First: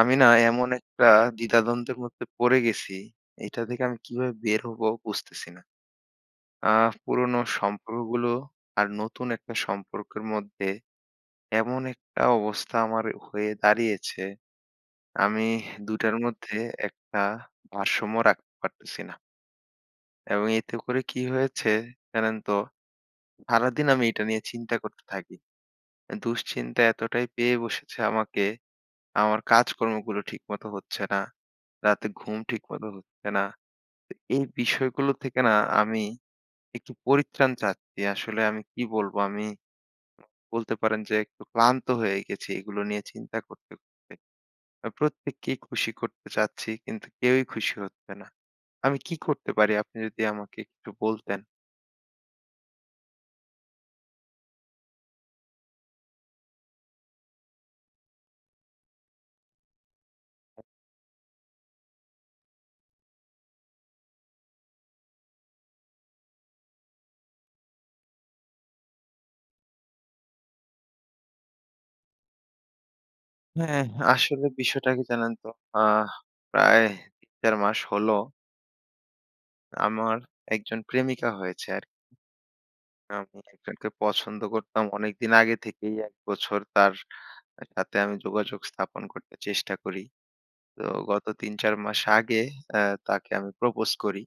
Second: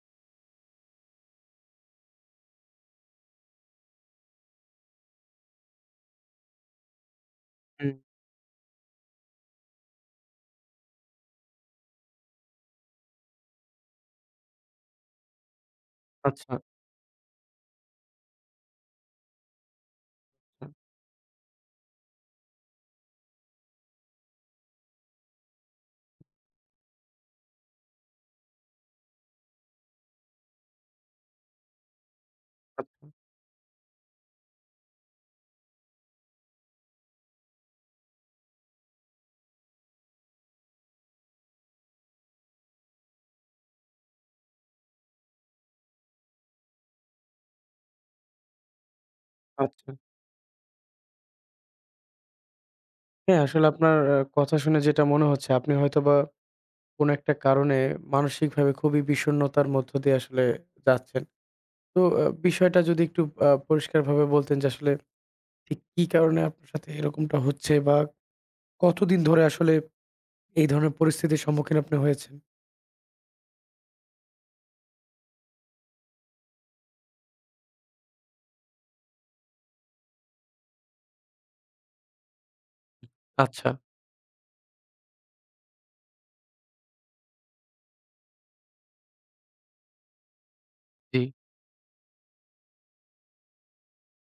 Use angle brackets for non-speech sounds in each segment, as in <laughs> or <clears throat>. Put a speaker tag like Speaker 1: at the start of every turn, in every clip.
Speaker 1: আমি না এমন একটা দ্বিধাদ্বন্দ্বের মধ্যে পড়ে গেছি। এটা থেকে আমি কিভাবে বের হবো বুঝতেছি না। পুরনো
Speaker 2: হুম,
Speaker 1: সম্পর্কগুলো আর নতুন একটা সম্পর্কের মধ্যে এমন একটা অবস্থা আমার হয়ে দাঁড়িয়েছে, আমি ২ টার
Speaker 2: আচ্ছা,
Speaker 1: মধ্যে একটা ভারসাম্য রাখতে পারতেছি না। এবং
Speaker 2: আচ্ছা,
Speaker 1: এতে করে কি হয়েছে জানেন তো? সারাদিন আমি এটা নিয়ে চিন্তা করতে থাকি। দুশ্চিন্তা এতটাই পেয়ে বসেছে আমাকে, আমার কাজকর্মগুলো ঠিকমতো হচ্ছে না। রাতে ঘুম ঠিকমতো
Speaker 2: আচ্ছা,
Speaker 1: হচ্ছে না। এই বিষয়গুলো থেকে না আমি একটু পরিত্রাণ চাচ্ছি। আসলে আমি কি বলবো? আমি বলতে পারেন যে একটু ক্লান্ত হয়ে গেছি এগুলো নিয়ে চিন্তা করতে, করতে। প্রত্যেককেই খুশি করতে চাচ্ছি কিন্তু কেউই খুশি হচ্ছে না। আমি কি করতে পারি?
Speaker 2: আচ্ছা।
Speaker 1: আপনি যদি আমাকে একটু বলতেন।
Speaker 2: হ্যাঁ, আসলে আপনার কথা শুনে যেটা মনে হচ্ছে আপনি হয়তোবা কোনো একটা কারণে মানসিকভাবে খুবই বিষণ্ণতার মধ্য দিয়ে আসলে যাচ্ছেন। তো বিষয়টা যদি একটু পরিষ্কারভাবে বলতেন যে আসলে ঠিক কি কারণে আপনার সাথে এরকমটা হচ্ছে বা কতদিন ধরে আসলে এই ধরনের পরিস্থিতির সম্মুখীন আপনি হয়েছেন?
Speaker 1: হ্যাঁ, আসলে বিষয়টা কি জানেন তো? আহ প্রায় ৩-৪ মাস হলো আমার একজন প্রেমিকা হয়েছে। আমি
Speaker 2: আচ্ছা,
Speaker 1: একজনকে পছন্দ করতাম অনেকদিন আগে থেকেই। ১ বছর তার সাথে আমি যোগাযোগ স্থাপন করতে চেষ্টা করি। তো
Speaker 2: জি,
Speaker 1: গত ৩-৪ মাস আগে অ্যা তাকে আমি প্রপোজ করি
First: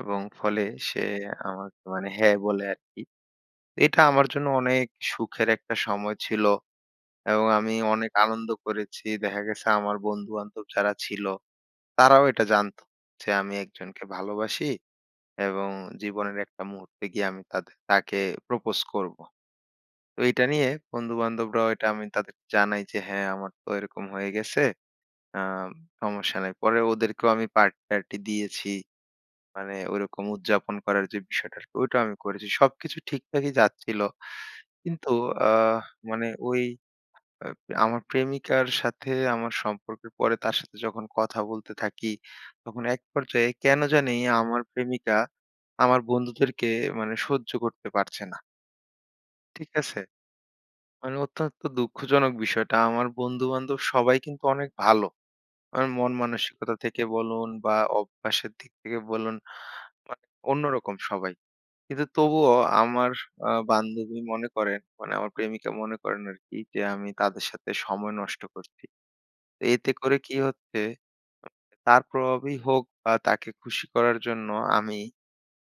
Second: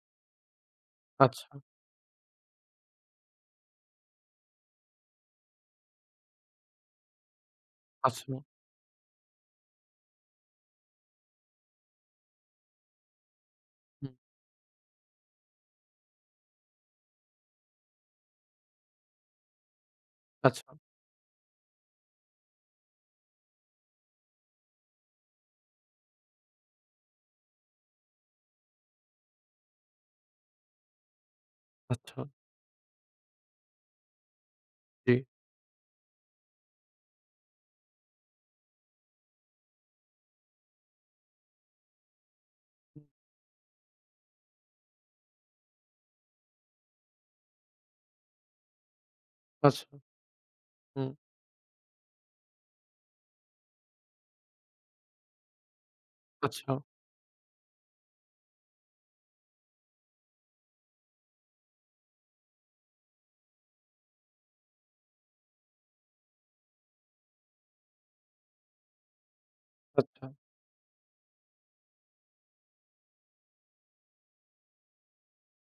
Speaker 1: এবং ফলে সে
Speaker 2: আচ্ছা,
Speaker 1: আমাকে মানে হ্যাঁ বলে আরকি। এটা আমার জন্য অনেক সুখের একটা সময় ছিল এবং আমি অনেক
Speaker 2: আচ্ছা,
Speaker 1: আনন্দ করেছি। দেখা গেছে আমার বন্ধু-বান্ধব যারা ছিল তারাও এটা জানতো যে আমি একজনকে
Speaker 2: হুম,
Speaker 1: ভালোবাসি এবং জীবনের একটা মুহূর্তে গিয়ে আমি তাকে প্রপোজ করব। তো এটা
Speaker 2: আচ্ছা,
Speaker 1: নিয়ে বন্ধু-বান্ধবরাও এটা আমি তাদেরকে জানাই যে, "হ্যাঁ, আমার তো এরকম হয়ে গেছে। আ সমস্যা নাই।" পরে ওদেরকেও আমি পার্টি-টার্টি দিয়েছি। মানে ওইরকম উদযাপন করার যে বিষয়টা, ওইটাও
Speaker 2: আচ্ছা,
Speaker 1: আমি করেছি। সবকিছু ঠিকঠাকই যাচ্ছিল। কিন্তু
Speaker 2: জি,
Speaker 1: আ মানে আ আমার প্রেমিকার সাথে আমার সম্পর্কের পরে তার সাথে যখন কথা বলতে থাকি, তখন এক পর্যায়ে কেন জানি আমার প্রেমিকা আমার বন্ধুদেরকে মানে সহ্য করতে পারছে না। ঠিক
Speaker 2: আচ্ছা,
Speaker 1: আছে?
Speaker 2: হুম,
Speaker 1: মানে অত্যন্ত দুঃখজনক বিষয়টা। আমার বন্ধু-বান্ধব সবাই কিন্তু অনেক ভালো। আমার মন
Speaker 2: আচ্ছা,
Speaker 1: মানসিকতা থেকে বলুন বা অভ্যাসের দিক থেকে বলুন, মানে অন্যরকম সবাই। কিন্তু তবুও আমার বান্ধবী মনে করেন, মানে আমার প্রেমিকা মনে করেন আরকি যে আমি তাদের সাথে সময় নষ্ট করছি। তো এতে করে
Speaker 2: আচ্ছা,
Speaker 1: কি হচ্ছে, তার প্রভাবেই হোক বা তাকে খুশি করার জন্য আমি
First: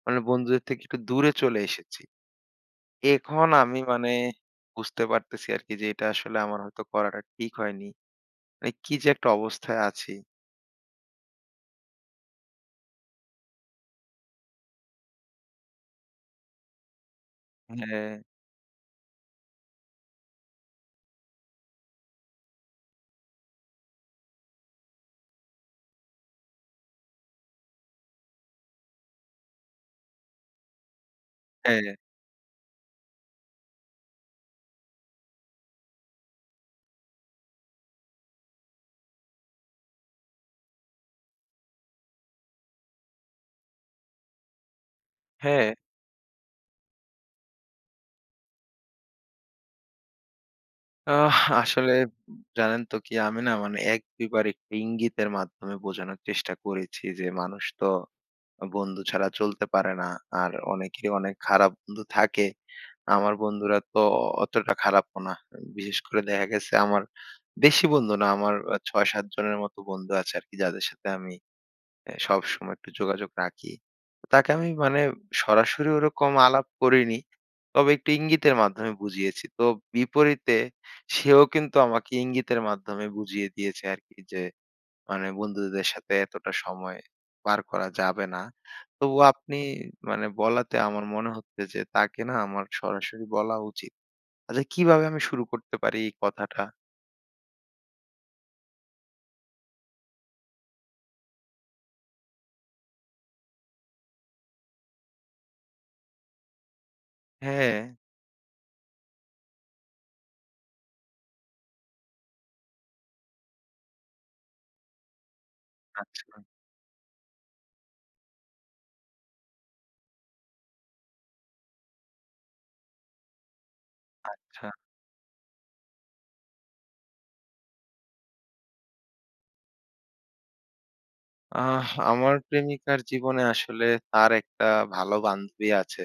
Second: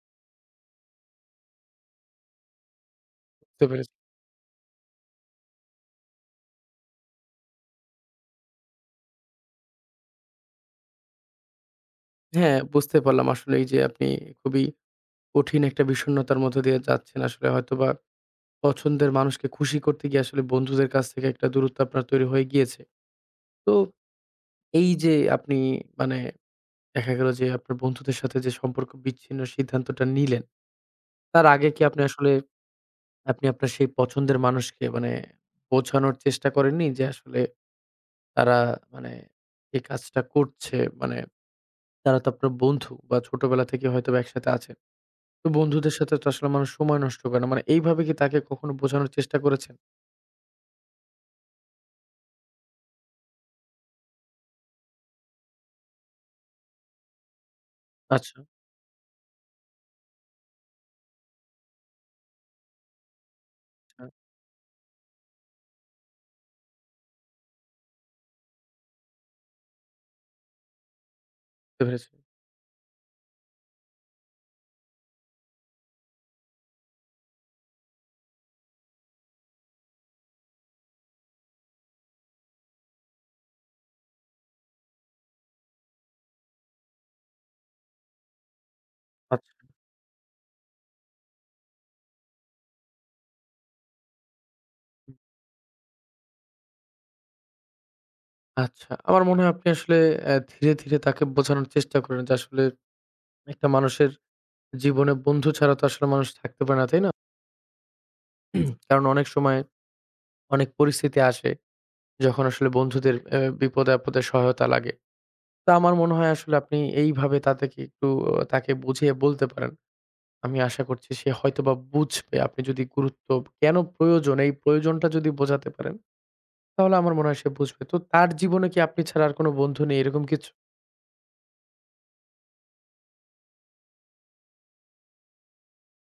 Speaker 1: মানে বন্ধুদের থেকে একটু দূরে চলে এসেছি। এখন
Speaker 2: বুঝতে
Speaker 1: আমি
Speaker 2: পেরেছি।
Speaker 1: মানে বুঝতে পারতেছি আরকি যে এটা আসলে আমার হয়তো করাটা ঠিক হয়নি। মানে কি যে একটা অবস্থায় আছি।
Speaker 2: হ্যাঁ, বুঝতে পারলাম আসলে এই যে আপনি খুবই কঠিন একটা বিষণ্ণতার মধ্য দিয়ে যাচ্ছেন। আসলে হয়তোবা
Speaker 1: হ্যাঁ।
Speaker 2: পছন্দের মানুষকে খুশি করতে গিয়ে আসলে বন্ধুদের কাছ থেকে একটা দূরত্ব আপনার তৈরি হয়ে গিয়েছে। তো এই যে আপনি মানে দেখা গেল যে আপনার বন্ধুদের সাথে যে সম্পর্ক বিচ্ছিন্ন সিদ্ধান্তটা নিলেন, তার আগে
Speaker 1: হ্যাঁ,
Speaker 2: কি
Speaker 1: হ্যাঁ,
Speaker 2: আপনি আসলে আপনি আপনার সেই পছন্দের মানুষকে মানে বোঝানোর চেষ্টা করেননি যে আসলে তারা মানে এই কাজটা করছে মানে তারা তো আপনার বন্ধু বা ছোটবেলা থেকে হয়তোবা একসাথে আছেন। তো
Speaker 1: হ্যাঁ।
Speaker 2: বন্ধুদের সাথে তো আসলে মানুষ সময় নষ্ট করে না। মানে এইভাবে কি তাকে কখনো বোঝানোর চেষ্টা করেছেন?
Speaker 1: আহ আসলে জানেন তো কি আমি না মানে ১-২ বার একটু ইঙ্গিতের মাধ্যমে বোঝানোর চেষ্টা করেছি যে মানুষ তো
Speaker 2: আচ্ছা,
Speaker 1: বন্ধু ছাড়া চলতে পারে না। আর অনেকেরই অনেক খারাপ বন্ধু থাকে। আমার বন্ধুরা তো
Speaker 2: আচ্ছা
Speaker 1: অতটা খারাপও না। বিশেষ করে দেখা গেছে আমার বেশি বন্ধু না, আমার ৬-৭ জনের মতো বন্ধু আছে আরকি যাদের সাথে আমি
Speaker 2: বুঝতে পেরেছি।
Speaker 1: হ্যাঁ, সবসময় একটু যোগাযোগ রাখি। তাকে আমি মানে সরাসরি ওরকম আলাপ করিনি। তবে একটু ইঙ্গিতের মাধ্যমে বুঝিয়েছি। তো বিপরীতে সেও কিন্তু আমাকে ইঙ্গিতের মাধ্যমে বুঝিয়ে দিয়েছে আরকি যে, মানে বন্ধুদের সাথে এতটা সময় পার করা যাবে না। তবুও
Speaker 2: আচ্ছা,
Speaker 1: আপনি মানে বলাতে আমার মনে হচ্ছে যে, তাকে না আমার সরাসরি বলা উচিত। আচ্ছা কিভাবে
Speaker 2: হুম,
Speaker 1: আমি শুরু করতে পারি এই কথাটা?
Speaker 2: আচ্ছা। আমার মনে হয় আপনি আসলে ধীরে, ধীরে তাকে বোঝানোর চেষ্টা করেন যে আসলে একটা মানুষের জীবনে বন্ধু ছাড়া তো আসলে মানুষ থাকতে পারে না, তাই না?
Speaker 1: হ্যাঁ,
Speaker 2: কারণ অনেক সময় অনেক পরিস্থিতি আসে যখন আসলে বন্ধুদের বিপদে-আপদে সহায়তা লাগে। তো আমার মনে হয়
Speaker 1: আচ্ছা,
Speaker 2: আসলে আপনি এইভাবে তাদেরকে একটু তাকে বুঝিয়ে বলতে পারেন। আমি আশা করছি সে হয়তোবা বুঝবে আপনি যদি গুরুত্ব কেন প্রয়োজন, এই
Speaker 1: আচ্ছা।
Speaker 2: প্রয়োজনটা যদি বোঝাতে পারেন তাহলে আমার মনে হয় সে বুঝবে। তো তার জীবনে কি আপনি ছাড়া আর কোন বন্ধু নেই এরকম কিছু?
Speaker 1: আমার প্রেমিকার জীবনে আসলে তার একটা ভালো বান্ধবী আছে।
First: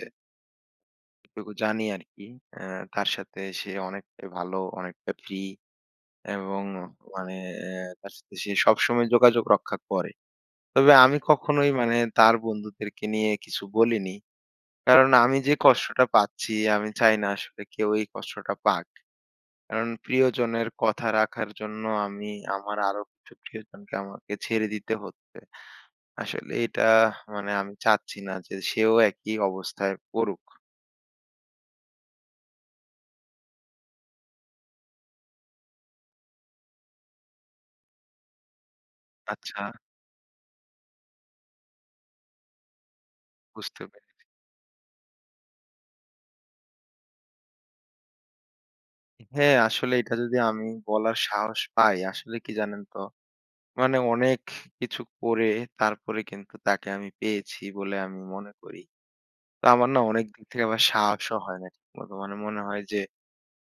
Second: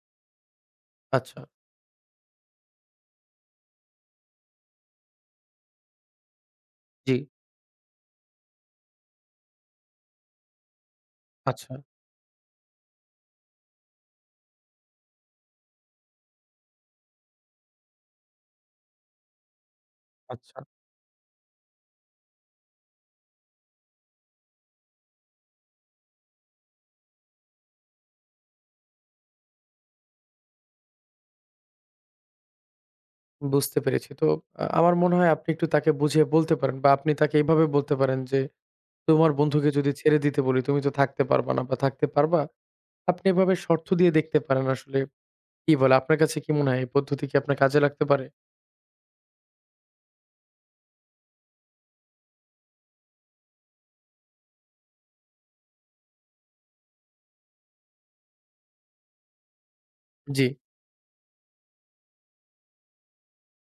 Speaker 2: আচ্ছা।
Speaker 1: এটুকু জানি আরকি। অ্যা তার সাথে সে অনেকটাই ভালো, অনেকটা ফ্রি এবং
Speaker 2: জি।
Speaker 1: মানে তার সাথে সে সবসময় যোগাযোগ রক্ষা করে। তবে আমি কখনোই
Speaker 2: আচ্ছা,
Speaker 1: মানে তার বন্ধুদেরকে নিয়ে কিছু বলিনি। কারণ আমি যে কষ্টটা পাচ্ছি, আমি চাই না আসলে কেউ এই কষ্টটা পাক। কারণ
Speaker 2: আচ্ছা।
Speaker 1: প্রিয়জনের কথা রাখার জন্য আমি আমার আরো কিছু প্রিয়জনকে আমাকে ছেড়ে দিতে হচ্ছে। আসলে এটা মানে আমি চাচ্ছি না যে সেও একই অবস্থায় পড়ুক।
Speaker 2: বুঝতে পেরেছি। তো আমার মনে হয় আপনি একটু তাকে বুঝিয়ে বলতে পারেন বা আপনি তাকে এভাবে বলতে পারেন যে, "তোমার
Speaker 1: আচ্ছা,
Speaker 2: বন্ধুকে যদি ছেড়ে দিতে বলি, তুমি তো থাকতে পারবা না বা থাকতে পারবা?" আপনি এভাবে
Speaker 1: বুঝতে
Speaker 2: শর্ত দিয়ে
Speaker 1: পেরেছি।
Speaker 2: দেখতে পারেন আসলে কি বলে। আপনার কাছে কি মনে হয় এই পদ্ধতি কি আপনার কাজে লাগতে পারে?
Speaker 1: হ্যাঁ, আসলে এটা যদি আমি বলার সাহস পাই, আসলে কি জানেন তো? মানে অনেক কিছু করে তারপরে কিন্তু তাকে আমি পেয়েছি বলে আমি মনে করি। তো আমার না অনেক
Speaker 2: জি।
Speaker 1: দিক থেকে আবার সাহসও হয় না ঠিকমতো। মানে মনে হয় যে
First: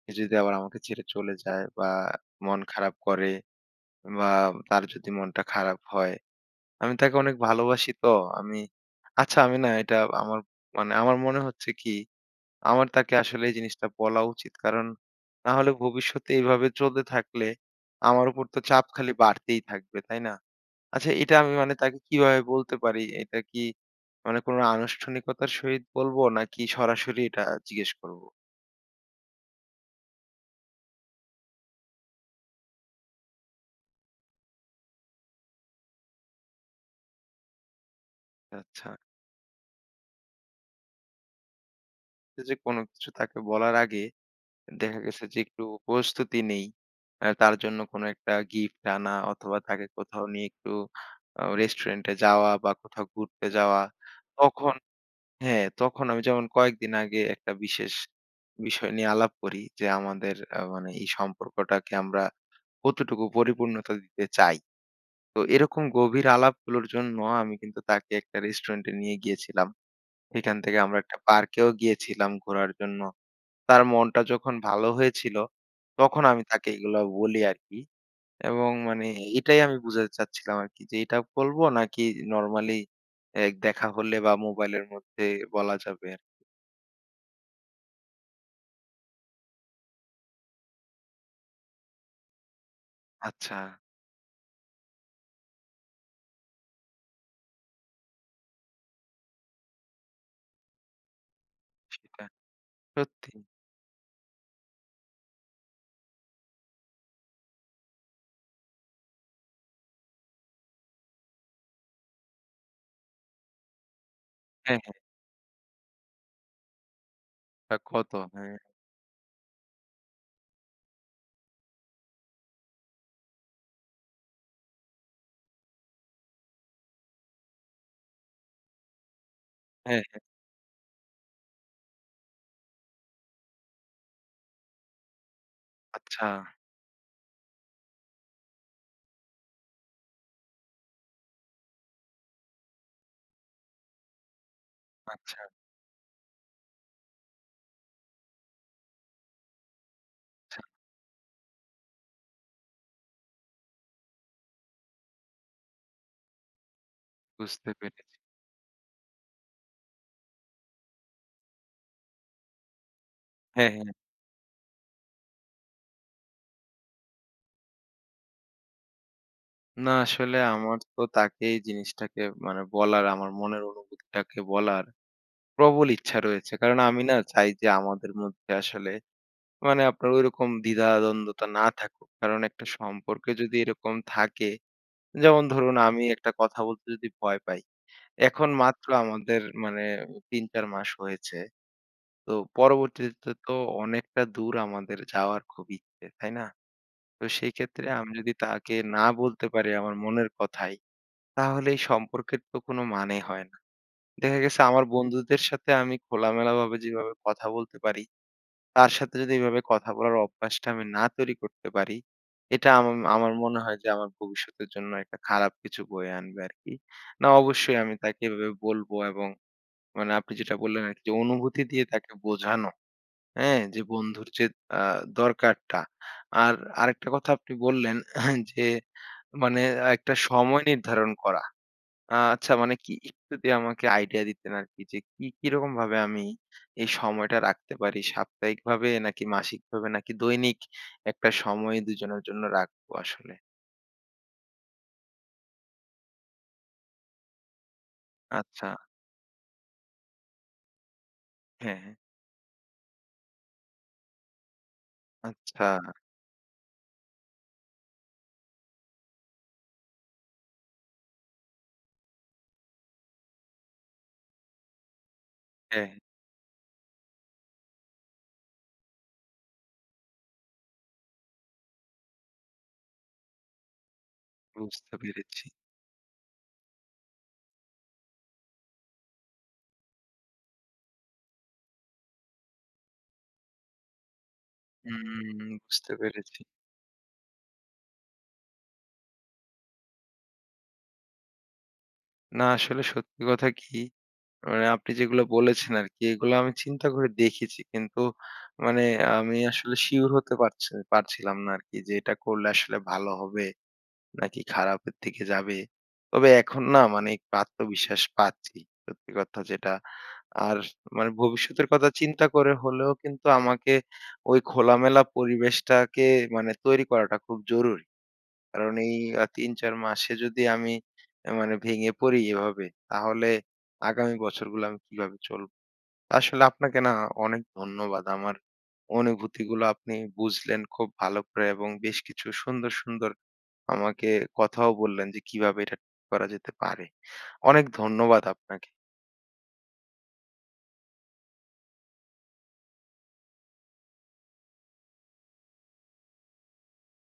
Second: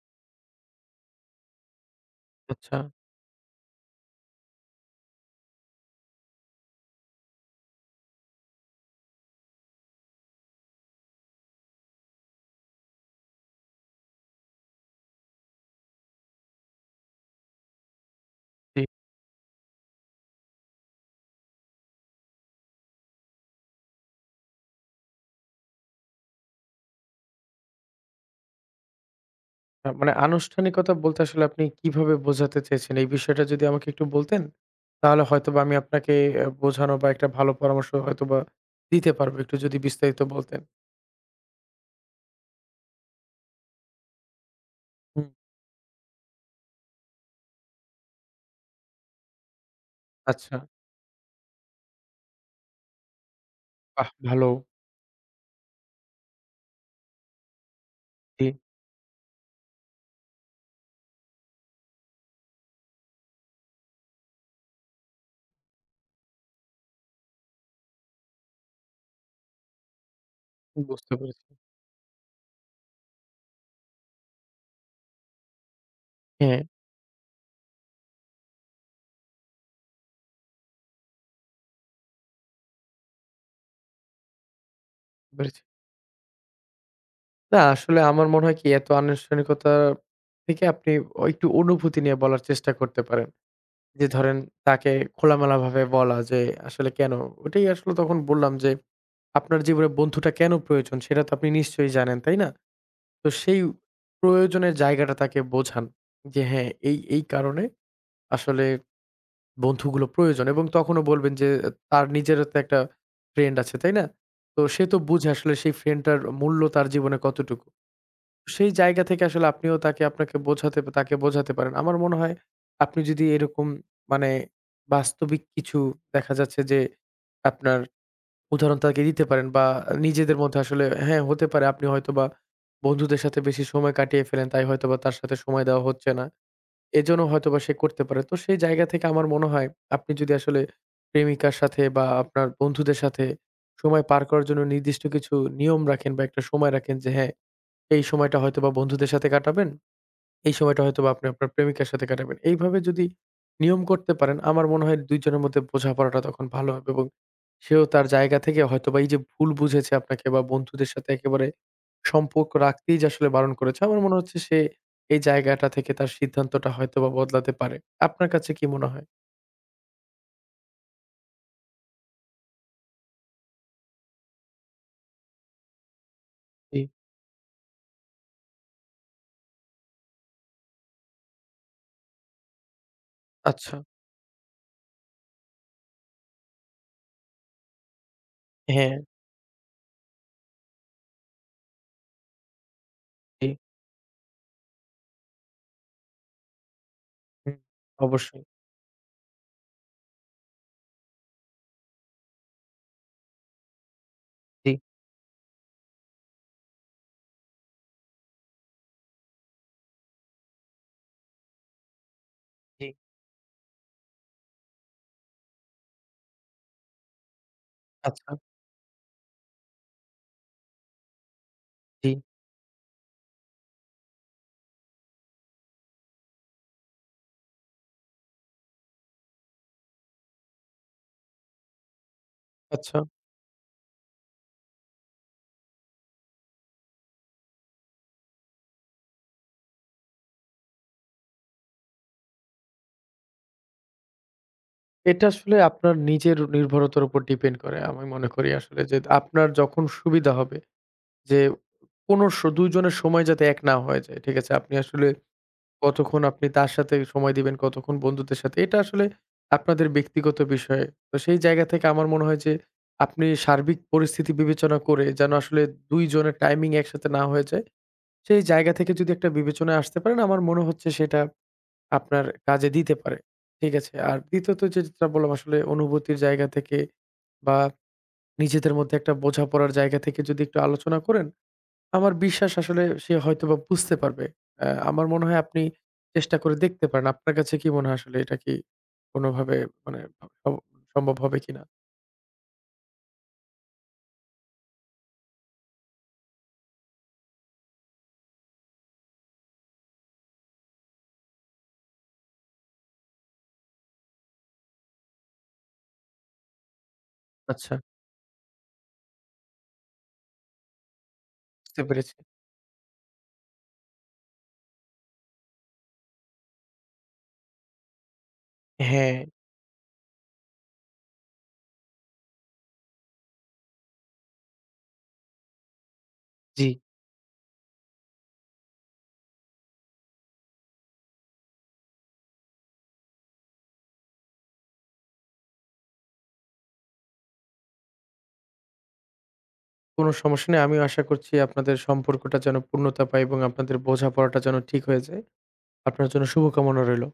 Speaker 1: সে যদি আবার আমাকে ছেড়ে চলে যায় বা মন
Speaker 2: আচ্ছা।
Speaker 1: খারাপ করে বা তার যদি মনটা খারাপ হয় আমি তাকে অনেক ভালোবাসি তো। আমি আচ্ছা আমি না এটা আমার মানে আমার মনে হচ্ছে কি, আমার তাকে আসলে এই জিনিসটা বলা উচিত। কারণ না হলে ভবিষ্যতে এভাবে চলতে থাকলে আমার উপর তো
Speaker 2: জি।
Speaker 1: চাপ খালি বাড়তেই থাকবে, তাই না? আচ্ছা এটা আমি মানে তাকে কিভাবে বলতে পারি? এটা কি মানে কোনো আনুষ্ঠানিকতার সহিত বলবো নাকি সরাসরি এটা জিজ্ঞেস করব?
Speaker 2: মানে আনুষ্ঠানিকতা বলতে আসলে আপনি কিভাবে বোঝাতে চেয়েছেন? এই বিষয়টা যদি আমাকে একটু বলতেন, তাহলে হয়তোবা আমি আপনাকে বোঝানো বা একটা ভালো পরামর্শ হয়তোবা
Speaker 1: আচ্ছা।
Speaker 2: দিতে পারবো। একটু যদি বিস্তারিত বলতেন।
Speaker 1: যে কোনো কিছু তাকে বলার আগে দেখা গেছে
Speaker 2: হুম।
Speaker 1: যে একটু প্রস্তুতি নেই। তার জন্য কোনো একটা গিফট আনা অথবা তাকে কোথাও নিয়ে
Speaker 2: আচ্ছা,
Speaker 1: একটু রেস্টুরেন্টে যাওয়া বা কোথাও ঘুরতে যাওয়া।
Speaker 2: বাহ! ভালো।
Speaker 1: তখন হ্যাঁ, তখন আমি যেমন কয়েকদিন আগে একটা বিশেষ
Speaker 2: জি,
Speaker 1: বিষয় নিয়ে আলাপ করি যে আমাদের মানে এই সম্পর্কটাকে আমরা কতটুকু পরিপূর্ণতা দিতে চাই। তো এরকম গভীর আলাপগুলোর জন্য আমি কিন্তু তাকে একটা রেস্টুরেন্টে নিয়ে গিয়েছিলাম। সেখান থেকে আমরা
Speaker 2: বুঝতে
Speaker 1: একটা
Speaker 2: পেরেছি।
Speaker 1: পার্কেও গিয়েছিলাম ঘোরার জন্য। তার মনটা যখন ভালো হয়েছিল, তখন আমি
Speaker 2: হ্যাঁ,
Speaker 1: তাকে এগুলা বলি আরকি। এবং মানে এটাই আমি বুঝাতে চাচ্ছিলাম আরকি যে এটা বলবো নাকি নরমালি এ দেখা হলে বা মোবাইলের মধ্যে
Speaker 2: বুঝতে পেরেছি।
Speaker 1: বলা যাবে আরকি?
Speaker 2: না আসলে আমার মনে হয় কি এত আনুষ্ঠানিকতা থেকে আপনি ও একটু অনুভূতি নিয়ে বলার চেষ্টা করতে পারেন।
Speaker 1: আচ্ছা,
Speaker 2: যে ধরেন তাকে খোলামেলাভাবে বলা যে আসলে কেন? ওটাই আসলে তখন বললাম যে আপনার জীবনে বন্ধুটা কেন প্রয়োজন সেটা তো আপনি নিশ্চয়ই জানেন,
Speaker 1: সেটা
Speaker 2: তাই না? তো
Speaker 1: সত্যি।
Speaker 2: সেই প্রয়োজনের জায়গাটা তাকে বোঝান। যে হ্যাঁ, এই কারণে আসলে বন্ধুগুলো প্রয়োজন এবং তখনও বলবেন যে আহ, তার নিজেরও তো একটা ফ্রেন্ড আছে, তাই না? তো
Speaker 1: হ্যাঁ,
Speaker 2: সে
Speaker 1: হ্যাঁ।
Speaker 2: তো বুঝে আসলে সেই ফ্রেন্ডটার মূল্য তার জীবনে কতটুকু।
Speaker 1: তা কত? হ্যাঁ,
Speaker 2: সেই জায়গা থেকে আসলে আপনিও তাকে আপনাকে বোঝাতে তাকে বোঝাতে পারেন। আমার মনে হয় আপনি যদি এরকম মানে বাস্তবিক কিছু দেখা যাচ্ছে যে আপনার উদাহরণ তাকে দিতে পারেন বা
Speaker 1: হ্যাঁ, হ্যাঁ।
Speaker 2: নিজেদের মধ্যে আসলে হ্যাঁ, হতে পারে আপনি হয়তোবা বন্ধুদের সাথে বেশি সময় কাটিয়ে ফেলেন। তাই হয়তোবা তার সাথে সময় দেওয়া হচ্ছে না।
Speaker 1: আচ্ছা,
Speaker 2: এজন্য হয়তোবা সে করতে পারে। তো সেই জায়গা থেকে আমার মনে হয় আপনি যদি আসলে প্রেমিকার সাথে বা আপনার বন্ধুদের সাথে সময় পার করার জন্য নির্দিষ্ট কিছু
Speaker 1: আচ্ছা,
Speaker 2: নিয়ম রাখেন বা একটা সময় রাখেন যে হ্যাঁ, এই সময়টা হয়তোবা বন্ধুদের সাথে কাটাবেন। এই
Speaker 1: আচ্ছা।
Speaker 2: সময়টা হয়তোবা আপনি আপনার প্রেমিকার সাথে কাটাবেন। এইভাবে যদি নিয়ম করতে পারেন, আমার মনে হয় ২ জনের মধ্যে বোঝাপড়াটা তখন ভালো হবে এবং
Speaker 1: বুঝতে
Speaker 2: সেও তার
Speaker 1: পেরেছি।
Speaker 2: জায়গা থেকে হয়তোবা এই যে ভুল বুঝেছে আপনাকে বা বন্ধুদের সাথে একেবারে সম্পর্ক রাখতেই যে আসলে বারণ
Speaker 1: হ্যাঁ,
Speaker 2: করেছে,
Speaker 1: হ্যাঁ।
Speaker 2: আমার মনে হচ্ছে সে এই জায়গাটা থেকে তার সিদ্ধান্তটা হয়তোবা বদলাতে পারে। আপনার কাছে কি মনে হয়?
Speaker 1: না আসলে আমার তো তাকে এই জিনিসটাকে মানে বলার আমার মনের অনুভূতিটাকে বলার প্রবল ইচ্ছা রয়েছে। কারণ
Speaker 2: জি।
Speaker 1: আমি না চাই যে আমাদের মধ্যে আসলে মানে আপনার ঐরকম দ্বিধা-দ্বন্দ্বতা না থাকুক। কারণ একটা সম্পর্কে যদি
Speaker 2: আচ্ছা।
Speaker 1: এরকম থাকে, যেমন ধরুন আমি একটা কথা বলতে যদি ভয় পাই। এখন মাত্র
Speaker 2: হ্যাঁ।
Speaker 1: আমাদের মানে ৩-৪ মাস হয়েছে। তো পরবর্তীতে
Speaker 2: জি।
Speaker 1: তো অনেকটা দূর আমাদের যাওয়ার খুব ইচ্ছে, তাই না? তো সেই
Speaker 2: হুম।
Speaker 1: ক্ষেত্রে আমি যদি
Speaker 2: অবশ্যই।
Speaker 1: তাকে না বলতে পারি আমার মনের কথাই, তাহলে এই সম্পর্কের তো কোনো মানে হয় না। দেখা গেছে
Speaker 2: জি,
Speaker 1: আমার বন্ধুদের সাথে আমি খোলামেলাভাবে যেভাবে কথা বলতে পারি তার সাথে যদি এভাবে কথা বলার অভ্যাসটা আমি না তৈরি করতে পারি, এটা
Speaker 2: জি।
Speaker 1: আমার মনে হয় যে আমার ভবিষ্যতের জন্য একটা খারাপ কিছু বয়ে আনবে আরকি। না অবশ্যই আমি তাকে
Speaker 2: আচ্ছা।
Speaker 1: এভাবে বলবো এবং মানে আপনি যেটা বললেন আরকি যে অনুভূতি দিয়ে
Speaker 2: জি।
Speaker 1: তাকে বোঝানো, হ্যাঁ? যে বন্ধুর যে আ দরকারটা। আর আরেকটা কথা আপনি বললেন <clears throat> <laughs> যে মানে একটা সময় নির্ধারণ করা। আচ্ছা মানে কি
Speaker 2: আচ্ছা।
Speaker 1: একটু যদি আমাকে আইডিয়া দিতেন আরকি যে কি কিরকম ভাবে আমি এই সময়টা রাখতে পারি? সাপ্তাহিকভাবে নাকি মাসিকভাবে নাকি দৈনিক একটা সময় দুজনের জন্য রাখবো আসলে?
Speaker 2: এটা আসলে আপনার নিজের নির্ভরতার উপর ডিপেন্ড করে। আমি মনে করি
Speaker 1: আচ্ছা,
Speaker 2: আসলে যে আপনার যখন সুবিধা হবে যে
Speaker 1: হ্যাঁ, হ্যাঁ।
Speaker 2: কোন ২ জনের সময় যাতে এক না হয়ে যায়। ঠিক আছে? আপনি আসলে
Speaker 1: আচ্ছা,
Speaker 2: কতক্ষণ আপনি তার সাথে সময় দিবেন, কতক্ষণ বন্ধুদের সাথে এটা আসলে আপনাদের ব্যক্তিগত বিষয়। তো সেই জায়গা থেকে আমার মনে হয় যে আপনি সার্বিক পরিস্থিতি বিবেচনা করে যেন আসলে
Speaker 1: হ্যাঁ,
Speaker 2: ২ জনের টাইমিং একসাথে না হয়ে যায়। সেই জায়গা থেকে যদি একটা বিবেচনায় আসতে পারেন আমার মনে হচ্ছে সেটা আপনার কাজে দিতে পারে। ঠিক আছে? আর দ্বিতীয়ত
Speaker 1: বুঝতে
Speaker 2: যেটা বললাম
Speaker 1: পেরেছি।
Speaker 2: আসলে অনুভূতির জায়গা থেকে বা নিজেদের মধ্যে একটা বোঝাপড়ার জায়গা থেকে যদি একটু আলোচনা করেন, আমার বিশ্বাস আসলে সে হয়তোবা বুঝতে পারবে। আমার মনে
Speaker 1: হুম,
Speaker 2: হয় আপনি
Speaker 1: বুঝতে
Speaker 2: চেষ্টা
Speaker 1: পেরেছি।
Speaker 2: করে দেখতে পারেন। আপনার কাছে কি মনে হয় আসলে এটা কি কোনোভাবে মানে সম সম্ভব হবে কিনা?
Speaker 1: না আসলে সত্যি কথা কি মানে আপনি যেগুলো বলেছেন আরকি এগুলো আমি চিন্তা করে দেখেছি। কিন্তু মানে আমি আসলে সিউর হতে পারছিলাম না আরকি যে এটা করলে আসলে ভালো হবে। নাকি খারাপের দিকে যাবে। তবে এখন না মানে একটু
Speaker 2: আচ্ছা,
Speaker 1: আত্মবিশ্বাস পাচ্ছি। সত্যি কথা যেটা। আর মানে ভবিষ্যতের
Speaker 2: বুঝতে
Speaker 1: কথা
Speaker 2: পেরেছি।
Speaker 1: চিন্তা করে হলেও কিন্তু আমাকে ওই খোলামেলা পরিবেশটাকে মানে তৈরি করাটা খুব জরুরি। কারণ এই
Speaker 2: হ্যাঁ,
Speaker 1: ৩-৪ মাসে যদি আমি মানে ভেঙে পড়ি এভাবে তাহলে আগামী বছরগুলো আমি কিভাবে চলবো? আসলে
Speaker 2: জি।
Speaker 1: আপনাকে না অনেক ধন্যবাদ। আমার অনুভূতিগুলো আপনি বুঝলেন খুব ভালো করে এবং বেশ কিছু সুন্দর, সুন্দর আমাকে কথাও বললেন যে কিভাবে এটা ঠিক করা যেতে পারে। অনেক ধন্যবাদ আপনাকে।
Speaker 2: কোনো সমস্যা নেই। আমিও আশা করছি আপনাদের সম্পর্কটা যেন পূর্ণতা পায় এবং আপনাদের বোঝাপড়াটা যেন ঠিক হয়ে যায়। আপনার জন্য শুভকামনা রইলো।